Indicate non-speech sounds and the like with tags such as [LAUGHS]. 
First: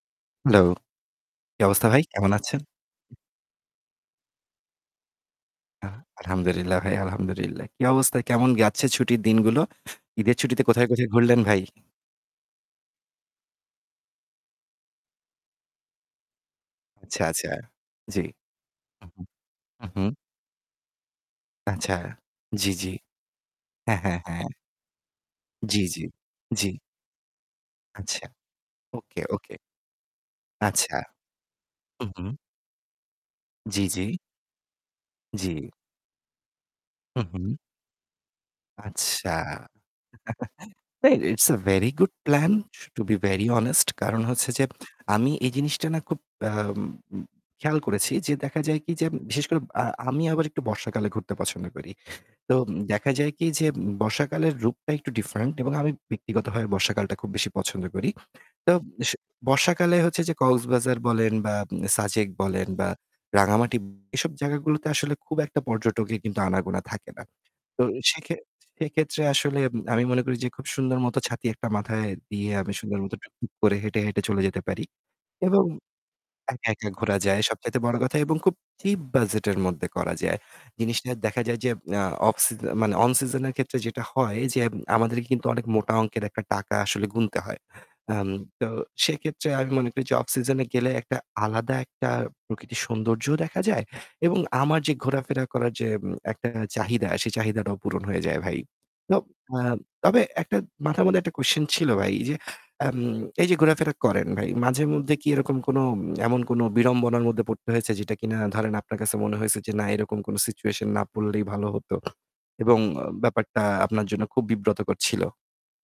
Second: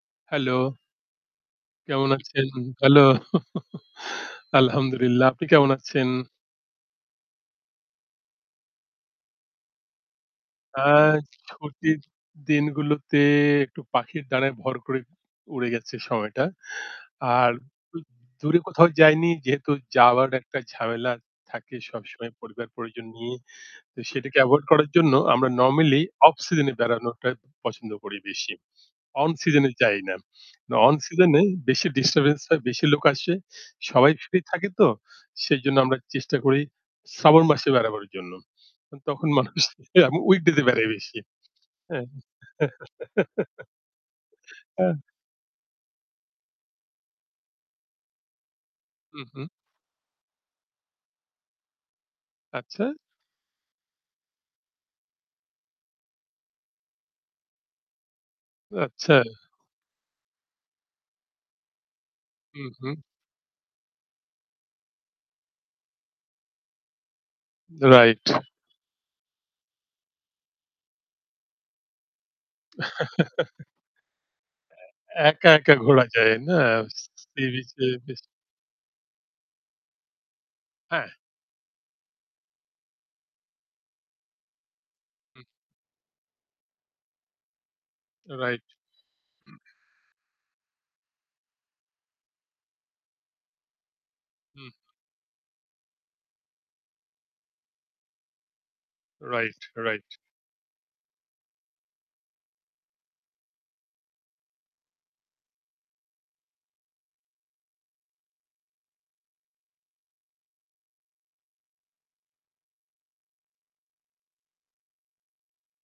Hello. Hello! কী অবস্থা ভাই কেমন কেমন আছেন? আছেন? ভালো? [CHUCKLES] আলহামদুলিল্লাহ। আপনি কেমন আহ! আছেন? আলহামদুলিল্লাহ ভাই, আলহামদুলিল্লাহ। কী অবস্থায় কেমন যাচ্ছে ছুটির দিনগুলো? ঈদের ছুটিতে আ কোথায় কোথায় ঘুরলেন ভাই? ছুটির দিনগুলোতে একটু পাখির ডানায় ভর করে উড়ে গেছে সময়টা। আচ্ছা, আচ্ছা আর জি। দূরে কোথাও উহুম। যায়নি যেহেতু উহুম। যাওয়ার একটা ঝামেলা থাকে আচ্ছা সবসময় পরিবার জি, জি। পরিজন নিয়ে। তো হ্যাঁ, হ্যাঁ, সেটাকে হ্যাঁ। এভয়েড করার জন্য আমরা জি, জি। নরমালি অফ জি। সিজনে এ বেড়ানোটা পছন্দ করি আচ্ছা। বেশি। ওকে, অন ওকে। সিজন এ যাই না। না অন আচ্ছা। সিজন এ বেশি হুম, হুম। ডিস্টার্বেন্স হয়, বেশি লোক আসে, জি, জি। সবাই ফ্রি থাকে তো জি। সেইজন্য আমরা চেষ্টা করি হুম, শ্রাবণ হুম। মাসে বেড়াবার জন্য। তখন আচ্ছা। মানুষ [SCOFFS] উইকডে তে বেড়ায় এ বেশি। ইটস আ ভেরি হ্যাঁ? Good plan to be very honest. কারণ হচ্ছে যে [LAUGHS] আমি এই জিনিসটা না খুব আ খেয়াল করেছি যে দেখা যায় কি যে বিশেষ উম-হুম। করে আ আমি আবার একটু বর্ষাকালে ঘুরতে পছন্দ করি। তো আচ্ছা। দেখা যায় কি যে, বর্ষাকালের রূপটা একটু ডিফারেন্ট এবং আমি ব্যক্তিগতভাবে বর্ষাকালটা খুব বেশি পছন্দ করি। তো স আচ্ছা। বর্ষাকালে হচ্ছে যে কক্সবাজার বলেন, বা সাজেক বলেন বা উম-হুম। রাঙামাটি এসব জায়গাগুলোতে আসলে খুব একটা পর্যটকের কিন্তু আনাগোনা থাকে না। তো রাইট। সেক্ষে [BLOWS AIR] সেক্ষেত্রে আসলে আমি মনে করি যে খুব সুন্দর মতো ছাতি একটা মাথায় দিয়ে। আমি সুন্দর মতো টুকটুক [GIGGLES] করে হেঁটে, হেঁটে চলে যেতে পারি। একা, এবং একা ঘোরা যায় না। একা, একা ঘোরা যায়। সি বিচ সবচাইতে এ বড় কথা বেশি। এবং খুব চিপ বাজেটের মধ্যে করা যায়। জিনিসটা হ্যাঁ। দেখা যায় যে আ অফ সিজ মানে অন সিজন এর ক্ষেত্রে যেটা হয়, যে আমাদেরকে হুম। কিন্তু অনেক মোটা অংকের টাকা আসলে গুনতে হয়। I'm right. তো সেক্ষেত্রে আমি মনে করি যে অফ সিজনে গেলে একটা আলাদা একটা প্রকৃতির সৌন্দর্যও দেখা যায়। এবং হুম। আমার যে ঘোরাফেরা করার যে উম একটা চাহিদা সেই চাহিদাটাও পূরণ হয়ে যায় ভাই। তো রাইট, আ রাইট। তবে একটা মাথার মধ্যে একটা কোয়েশ্চেন ছিল ভাই যে, আম এই যে ঘোরাফেরা করেন ভাই, মাঝে মধ্যে কি এরকম কোন এমন কোন বিড়ম্বনার মধ্যে পরতে হয়েছে? যেটা কিনা ধরেন আপনার কাছে মনে হয়েছে যে না এরকম কোন সিচুয়েশন না পরলেই ভালো হত, এবং ব্যাপারটা আপনার জন্য খুব বিব্রতকর ছিল?